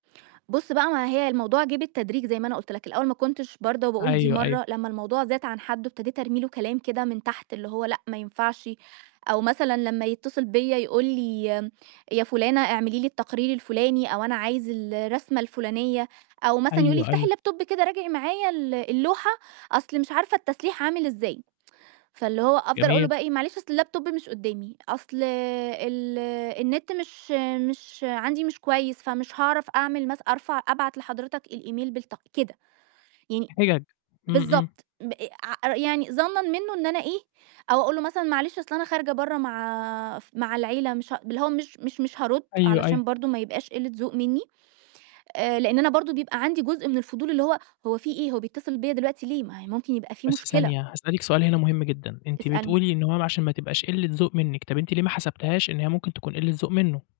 بُص بقى ما هي الموضوع جِه بالتدريج زي ما أنا قلت لك، الأول ما كنتش بارْضَى وباقول دي أيوه، أيوه. مرة، لمّا الموضوع زاد عن حدّه، ابتديت أرمي له كلام كده من تحت، اللي هو لأ ما ينفعش، أو مثلًا لمّا يتصل بيّا يقول لي يا فٌلانة اعملي لي التقرير الفٌلاني أو "أنا عايز الرسمة،" الفٌلانية أو مثلًا يقول لي: أيوه، "افتحي أيوه. اللاب توب كده، راجعي معايا ال اللوحة أصل مش عارفة التسليح عامل إزاي؟" فاللي هو أفضَل أقول له جميل. بقي إيه: "معلش أصل اللاب توب مش قدامي، أصل ال النت مش مش عندي مش كويس، فمش هاعرف أعمل مث أرفع أبعت لحضرتك الإيميل بالتق" كده. يعني حجَج. إمم، إمم. بالضبط، ب ع يعني ظَنًا منه إن أنا إيه أو أقول له مثلًا معلش أصل أنا خارجة برّا مع مع العيلة مش ه اللي هو مش مش مش هارد أيوه، أيوه. علشان برضه ما يبقاش قلّة ذوق مني، آآ لأن أنا برضه بيبقى عندي جزء من الفضول، اللي هو، هو في إيه؟ هو بيتصل بيّا دلوقتي ليه؟ ما هي ممكن يبقى في بس مشكلة. ثانية هاسألِك سؤال هِنَا مهم جدًا، أنتِ اسألني. بتقولي إن هو عشان ما تبقاش قلّة ذوق منِك، طَب أنتِ ليه ما حسبتِيهاش إن هي ممكن تكون قلّة ذوق منه؟